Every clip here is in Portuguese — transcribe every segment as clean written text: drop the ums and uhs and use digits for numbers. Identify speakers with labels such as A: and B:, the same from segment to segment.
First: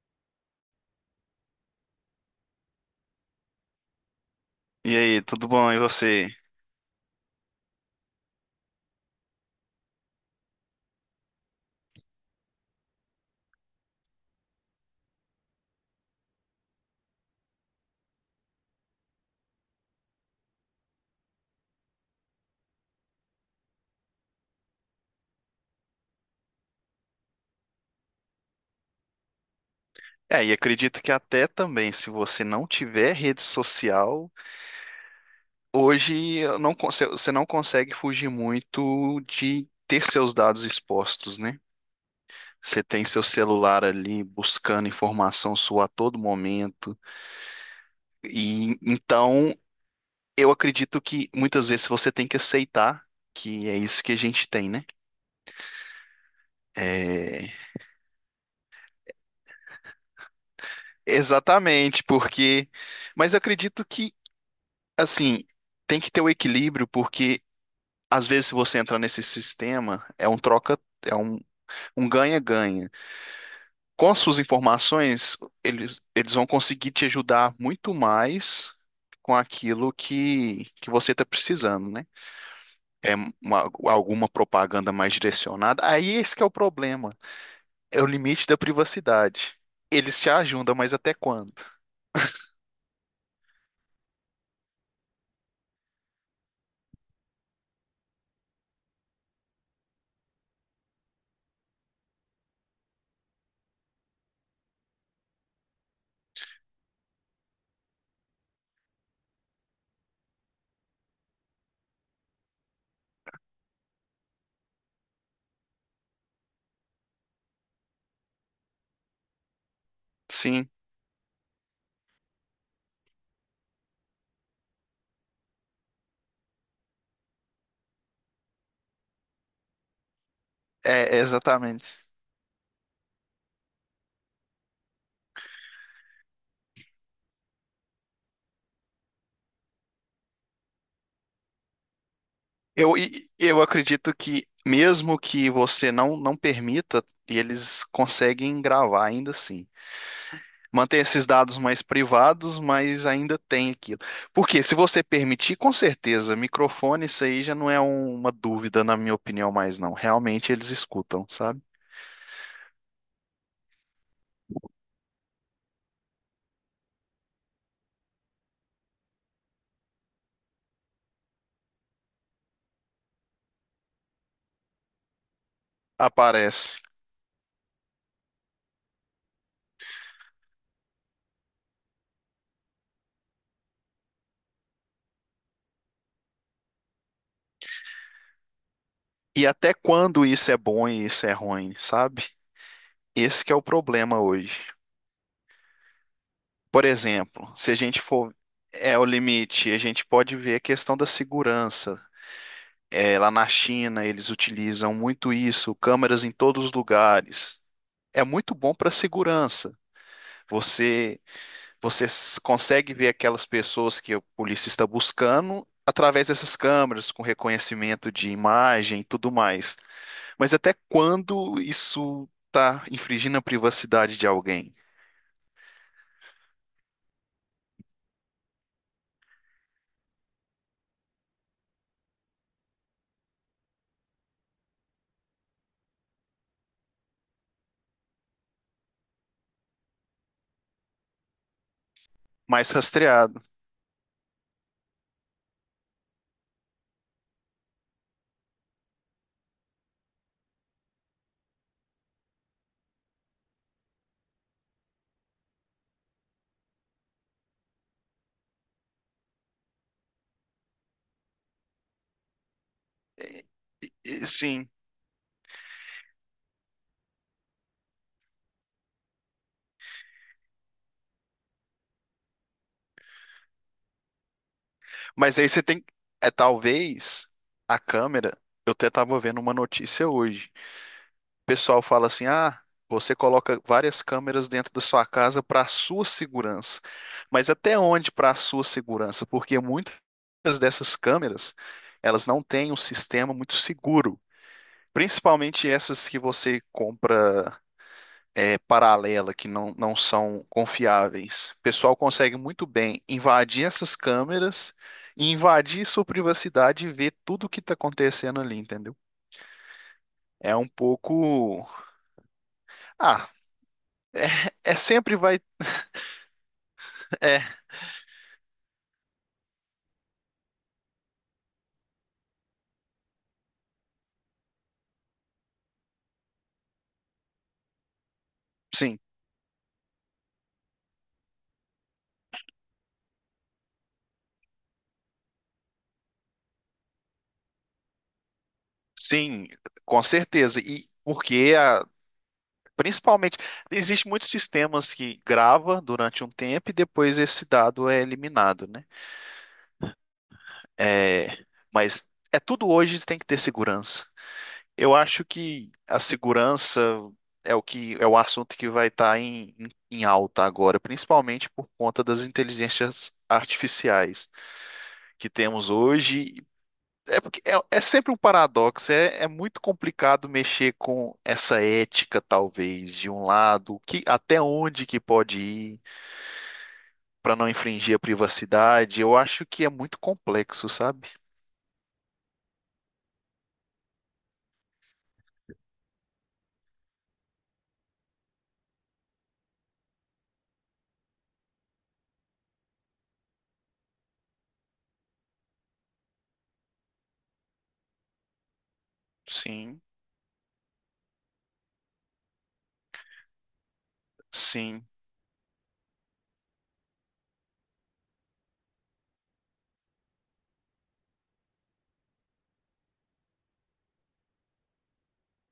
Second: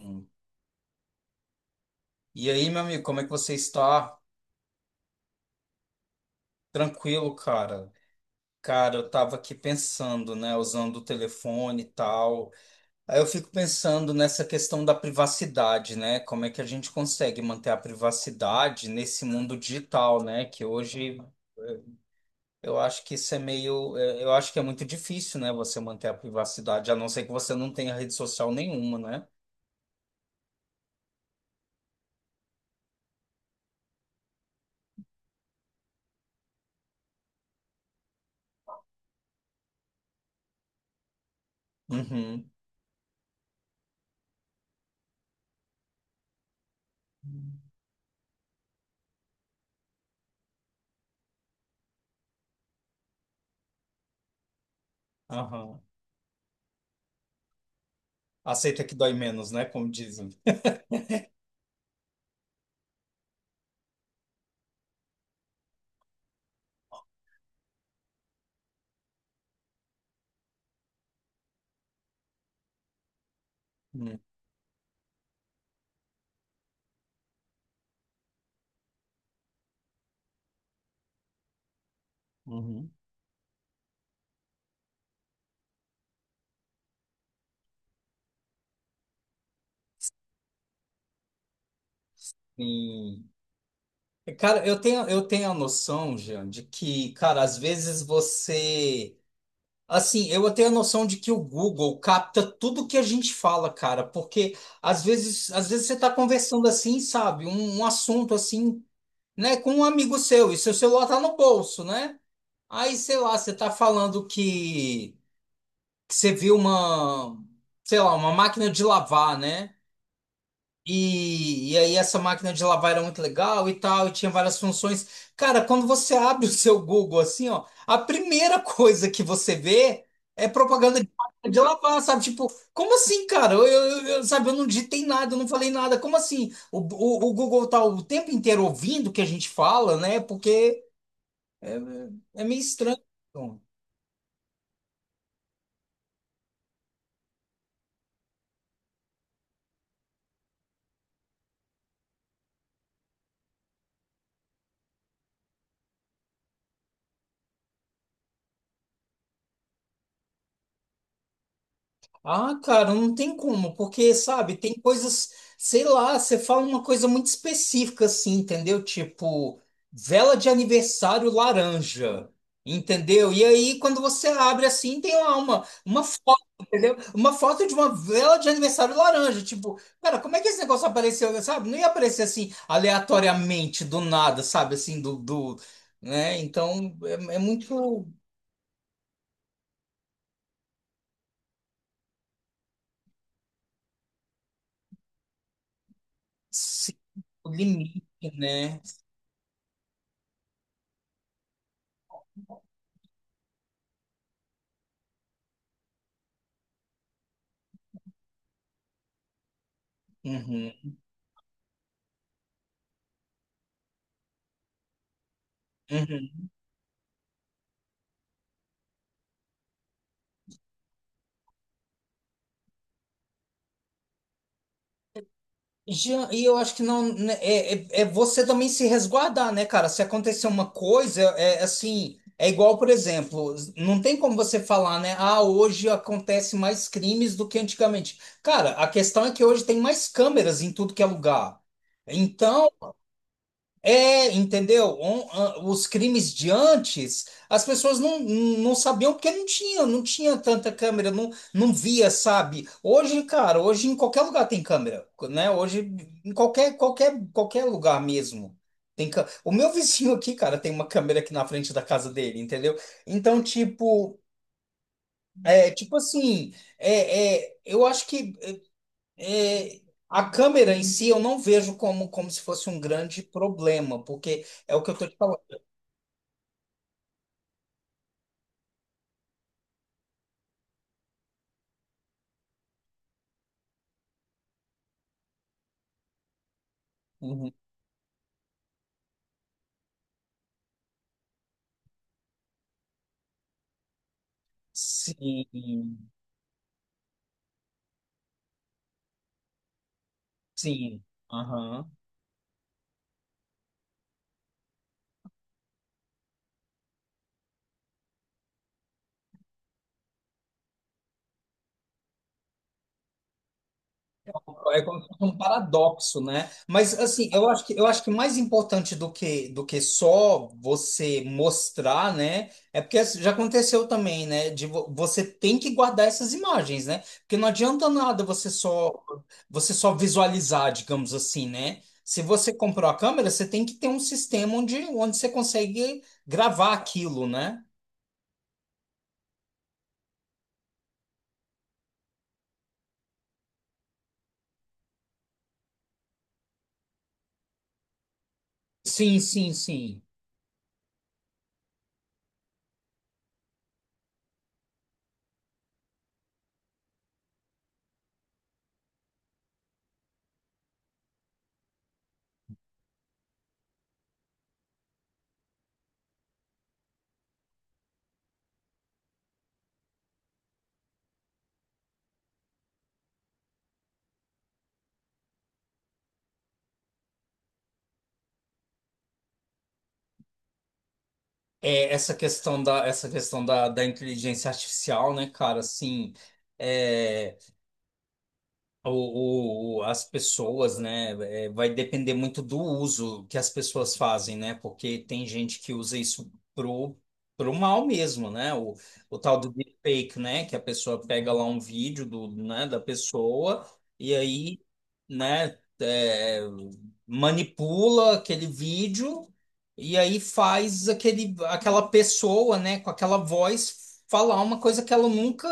A: Hum. E aí, meu amigo, como é que você está?
B: E aí, tudo bom? E você?
A: Tranquilo, cara? Cara, eu tava aqui pensando, né, usando o telefone e tal. Aí eu fico pensando nessa questão da privacidade, né? Como é que a gente consegue manter a privacidade nesse mundo digital, né? Que hoje eh, eu acho que isso é meio, é, eu acho que é muito difícil, né, você manter a privacidade, a não ser que você não tenha rede social nenhuma, né?
B: É, e acredito que até também, se você não tiver rede social, hoje eu não, con- você não consegue fugir muito de ter seus dados expostos, né?
A: Uhum.
B: Você tem seu celular ali buscando informação sua a todo momento. E então, eu acredito que muitas vezes você tem que aceitar que é isso que a gente tem, né?
A: Aham.
B: É,
A: Aceita que dói menos, né? Como dizem.
B: exatamente, porque. Mas eu acredito que, assim, tem que ter o equilíbrio, porque. Às vezes, se você entrar nesse sistema, é um troca, é um ganha-ganha. Com as suas informações, eles vão conseguir te ajudar muito mais com aquilo que você está precisando, né?
A: Uhum.
B: É alguma propaganda mais direcionada. Aí esse que é o problema. É o limite da privacidade. Eles te ajudam, mas até quando?
A: Sim. Cara, eu tenho a noção, Jean, de que, cara, às vezes você. Assim, eu tenho a noção de que o Google capta tudo que a gente fala, cara, porque às vezes você tá conversando assim, sabe, um assunto assim, né, com um amigo seu, e seu celular tá no bolso, né? Aí, sei lá, você tá falando que você viu uma, sei lá, uma máquina de lavar, né?
B: Sim,
A: E aí essa máquina de lavar era muito legal e tal, e tinha várias funções. Cara, quando você abre o seu Google assim, ó, a primeira coisa que você vê é propaganda de
B: é
A: máquina de
B: exatamente.
A: lavar, sabe? Tipo, como assim, cara? Sabe, eu não digitei nada, eu não falei nada. Como assim? O Google tá o tempo inteiro ouvindo o que a gente fala, né? Porque é, é meio
B: Eu,
A: estranho.
B: e-
A: Então.
B: eu acredito que, mesmo que você não permita, eles conseguem gravar ainda assim. Manter esses dados mais privados, mas ainda tem aquilo. Porque se você permitir, com certeza, microfone, isso aí já não é uma dúvida, na minha opinião, mais não. Realmente eles escutam, sabe?
A: Ah, cara, não tem como, porque, sabe, tem coisas, sei lá, você fala uma coisa muito específica assim, entendeu? Tipo, vela de aniversário laranja, entendeu? E aí, quando você abre assim, tem lá uma foto,
B: Aparece.
A: entendeu? Uma foto de uma vela de aniversário laranja. Tipo, cara, como é que esse negócio apareceu, sabe? Não ia aparecer assim, aleatoriamente, do nada, sabe? Assim, né? Então, é, é muito
B: E até quando isso é bom e isso é ruim, sabe? Esse que é o problema hoje. Por
A: sim, o
B: exemplo, se a gente
A: limite,
B: for.
A: né?
B: É o limite. A gente pode ver a questão da segurança. É, lá na China, eles utilizam muito isso, câmeras em todos os lugares. É muito bom para segurança.
A: Uhum,
B: Você, você consegue ver aquelas pessoas que a polícia está buscando através
A: uhum.
B: dessas câmeras, com reconhecimento de imagem e tudo mais. Mas até quando isso está infringindo a privacidade de alguém?
A: Jean, e eu acho que não né, é você também se resguardar, né, cara? Se acontecer uma coisa, é assim, é igual, por exemplo, não tem como você falar, né? Ah, hoje acontece mais crimes do que antigamente. Cara, a questão é que hoje tem mais câmeras em tudo que é lugar. Então,
B: Mais rastreado.
A: é, entendeu? On- a- Os crimes de antes, as pessoas não sabiam porque não tinha tanta câmera, não, não via, sabe? Hoje, cara, hoje em qualquer lugar tem câmera, né? Hoje em qualquer lugar mesmo. Tem cã- O meu vizinho aqui, cara, tem uma câmera aqui na frente da casa dele, entendeu? Então,
B: E-
A: tipo,
B: Sim.
A: é, tipo assim, é, é, eu acho que é, a câmera em si eu não vejo como, como se fosse um grande problema, porque é o que eu tô te
B: Mas aí
A: falando.
B: você tem. É talvez a câmera. Eu até estava vendo uma notícia hoje. Pessoal fala assim: ah, você coloca várias câmeras dentro da sua casa para a sua segurança. Mas
A: Uhum.
B: até onde para a sua segurança? Porque muitas dessas câmeras, elas não têm um sistema muito seguro. Principalmente
A: Sim,
B: essas que você compra paralela, que não são
A: sim.
B: confiáveis. O
A: Aham.
B: pessoal consegue muito bem invadir essas câmeras e invadir sua privacidade e ver tudo o que está acontecendo ali, entendeu? É um pouco. Ah, é
A: É como se
B: sempre
A: fosse um
B: vai.
A: paradoxo, né? Mas assim,
B: é
A: eu acho que mais importante do que só você mostrar, né? É porque assim, já aconteceu também, né? De vo- você tem que guardar essas imagens, né? Porque não adianta nada
B: Sim,
A: você só visualizar, digamos assim, né? Se você comprou a câmera, você tem que ter um sistema onde você consegue gravar aquilo, né?
B: sim, com certeza. E porque a, principalmente existe muitos sistemas que grava durante um tempo e depois esse dado é eliminado, né?
A: Sim.
B: É, mas é tudo hoje tem que ter segurança. Eu acho que a segurança é o que é o assunto que vai estar em alta agora, principalmente por conta das inteligências artificiais que temos hoje. É porque é sempre um paradoxo, é muito complicado mexer com essa ética, talvez, de um lado, que até onde que pode ir para não infringir a privacidade. Eu acho que é muito complexo, sabe?
A: É, da inteligência artificial, né, cara, assim, é. O- as pessoas, né, é, vai depender muito do uso que as pessoas fazem, né, porque tem gente que usa isso pro mal mesmo, né, o tal do
B: Sim,
A: deepfake, né, que a pessoa pega lá um vídeo do, né, da pessoa e aí,
B: sim.
A: né, é, manipula aquele vídeo e aí faz aquele, aquela pessoa, né, com aquela voz falar uma coisa que ela nunca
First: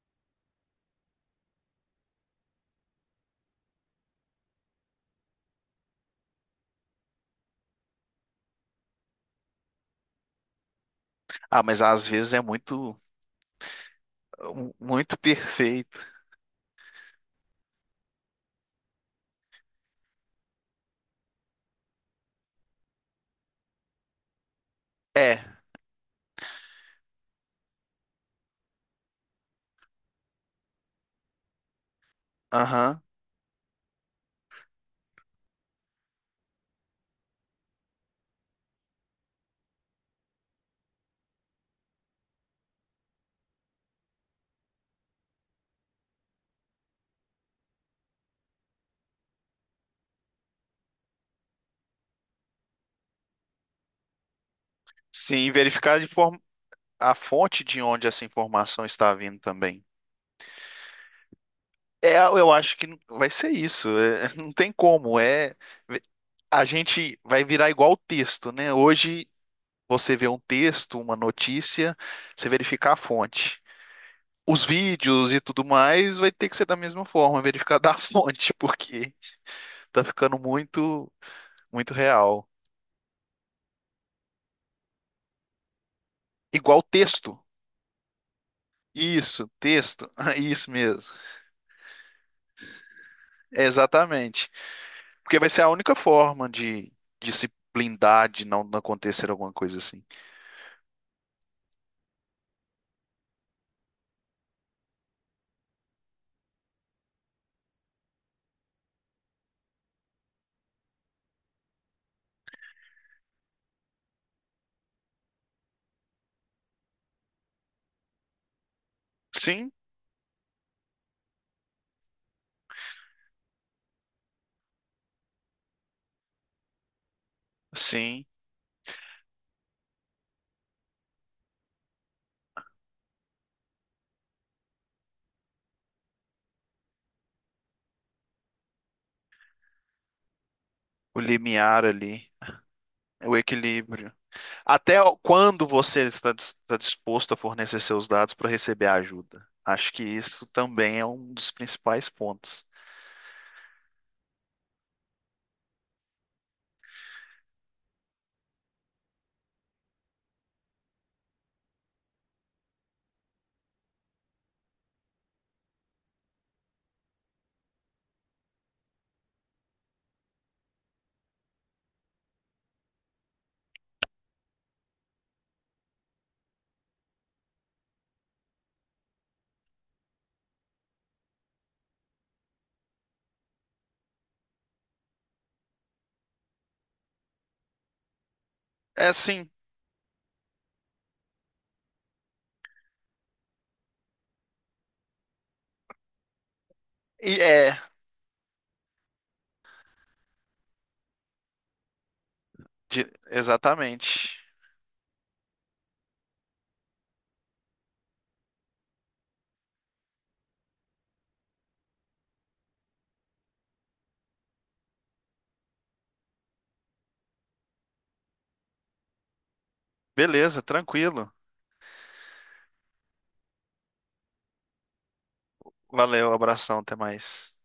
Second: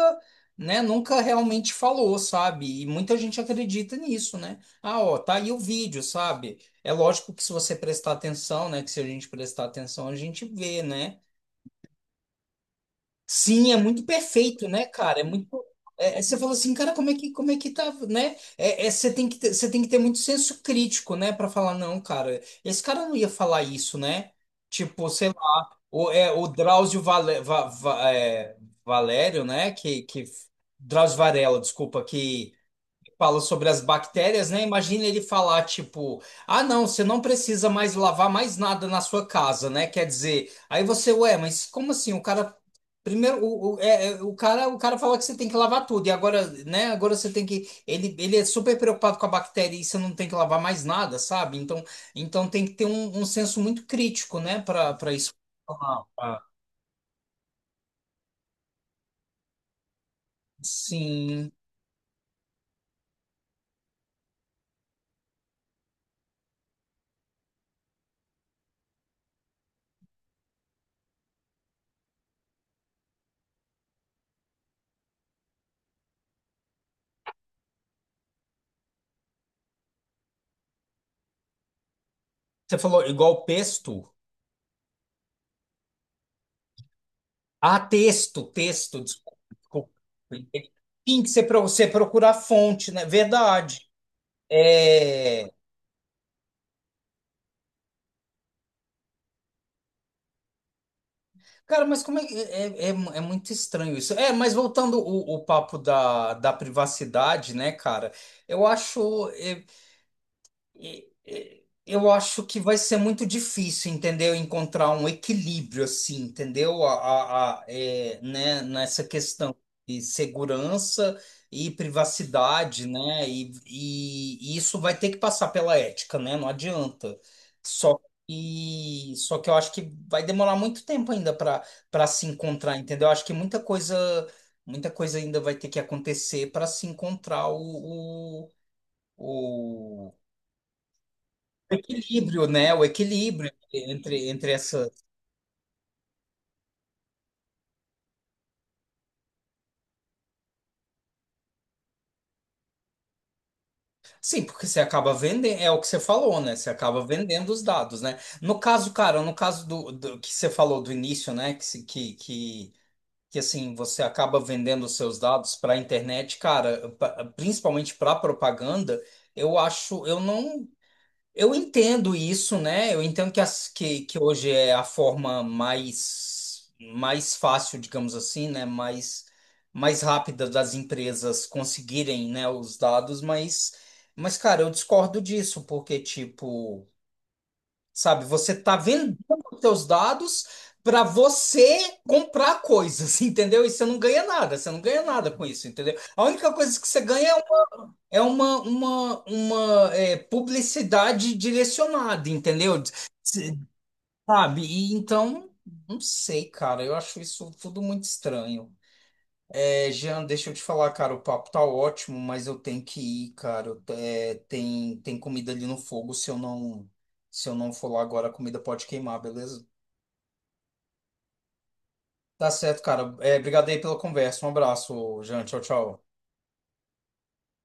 A: né, nunca realmente falou, sabe? E muita gente acredita nisso, né? Ah, ó, tá aí o vídeo, sabe? É lógico que se você prestar atenção, né, que se a gente prestar atenção, a gente vê, né?
B: Ah, mas às vezes é muito,
A: Sim, é muito perfeito,
B: um,
A: né,
B: muito
A: cara? É muito
B: perfeito.
A: é, é- você fala assim, cara, como é que tá, né? É, é, você tem que ter muito senso crítico, né, para falar não, cara. Esse cara não ia falar isso, né? Tipo, sei
B: É,
A: lá, o, é, o Drauzio Vale- Va- Va- é, Valério, né, que Drauzio Varela, desculpa, que
B: aham.
A: fala sobre as bactérias, né? Imagina ele falar tipo, ah, não, você não precisa mais lavar mais nada na sua casa, né? Quer dizer, aí você, ué, mas como assim? O cara primeiro, o, é, é, o cara fala que você tem que lavar tudo e agora, né? Agora você tem que, ele é super preocupado com a bactéria e você não tem que lavar mais nada, sabe? Então tem que ter um, um senso muito crítico, né? Para isso.
B: Sim, verificar
A: Ah,
B: de forma
A: ah,
B: a fonte de onde essa informação está vindo também.
A: Sim.
B: É, eu acho que vai ser isso. É, não tem como. É, a gente vai virar igual o texto, né? Hoje você vê um texto, uma notícia, você verificar a fonte. Os vídeos e tudo mais vai ter que ser da mesma forma, verificar da fonte, porque tá ficando muito, muito real.
A: Você falou igual pesto.
B: Igual texto.
A: Ah, texto, texto, desculpa.
B: Isso,
A: Desculpa.
B: texto. Isso mesmo.
A: Tem que ser para você procurar fonte, né?
B: É
A: Verdade.
B: exatamente. Porque vai
A: É...
B: ser a única forma de se blindar de não acontecer alguma coisa assim.
A: Cara, mas como é, que- é, é, é muito estranho isso. É, mas voltando o papo da, da privacidade, né, cara? Eu acho. É, Eu acho que vai ser muito difícil, entendeu? Encontrar um equilíbrio assim, entendeu? A, é, né? Nessa questão
B: Sim,
A: de segurança e privacidade, né? E isso vai ter que passar pela ética, né? Não adianta. Só
B: sim.
A: só que eu acho que vai demorar muito tempo ainda para se encontrar, entendeu? Eu acho que muita coisa ainda vai ter que acontecer para se encontrar o-
B: O
A: o
B: limiar ali,
A: equilíbrio, né? O
B: o
A: equilíbrio
B: equilíbrio.
A: entre, entre essa.
B: Até quando você está está disposto a fornecer seus dados para receber ajuda? Acho que isso também é um dos principais pontos.
A: Sim, porque você acaba vendendo, é o que você falou, né? Você acaba vendendo os dados, né? No caso, cara, no caso do, do que você falou do início, né? Que, se- que assim, você acaba vendendo os seus dados para a internet, cara, pa- principalmente para propaganda, eu acho, eu não. Eu entendo isso, né? Eu entendo que, as, que hoje é a forma mais, mais fácil, digamos assim, né? Mais, mais rápida das empresas conseguirem, né, os dados, mas, cara, eu discordo disso, porque, tipo, sabe, você tá
B: É
A: vendendo
B: sim,
A: os seus dados para você comprar coisas, entendeu? E você não ganha nada com isso, entendeu? A única coisa que você ganha
B: e é,
A: é uma é, publicidade direcionada, entendeu? S-
B: exatamente.
A: Sabe? E então, não sei, cara. Eu acho isso tudo muito estranho. É, Jean, deixa eu te falar, cara. O papo tá ótimo, mas eu tenho que ir, cara. Eu te- é, tem, tem comida ali no fogo. Se eu não for lá agora, a comida pode queimar, beleza?
B: Beleza, tranquilo.
A: Tá certo, cara. É, obrigado aí pela conversa. Um abraço, Jean. Tchau, tchau.
B: Valeu, abração, até mais.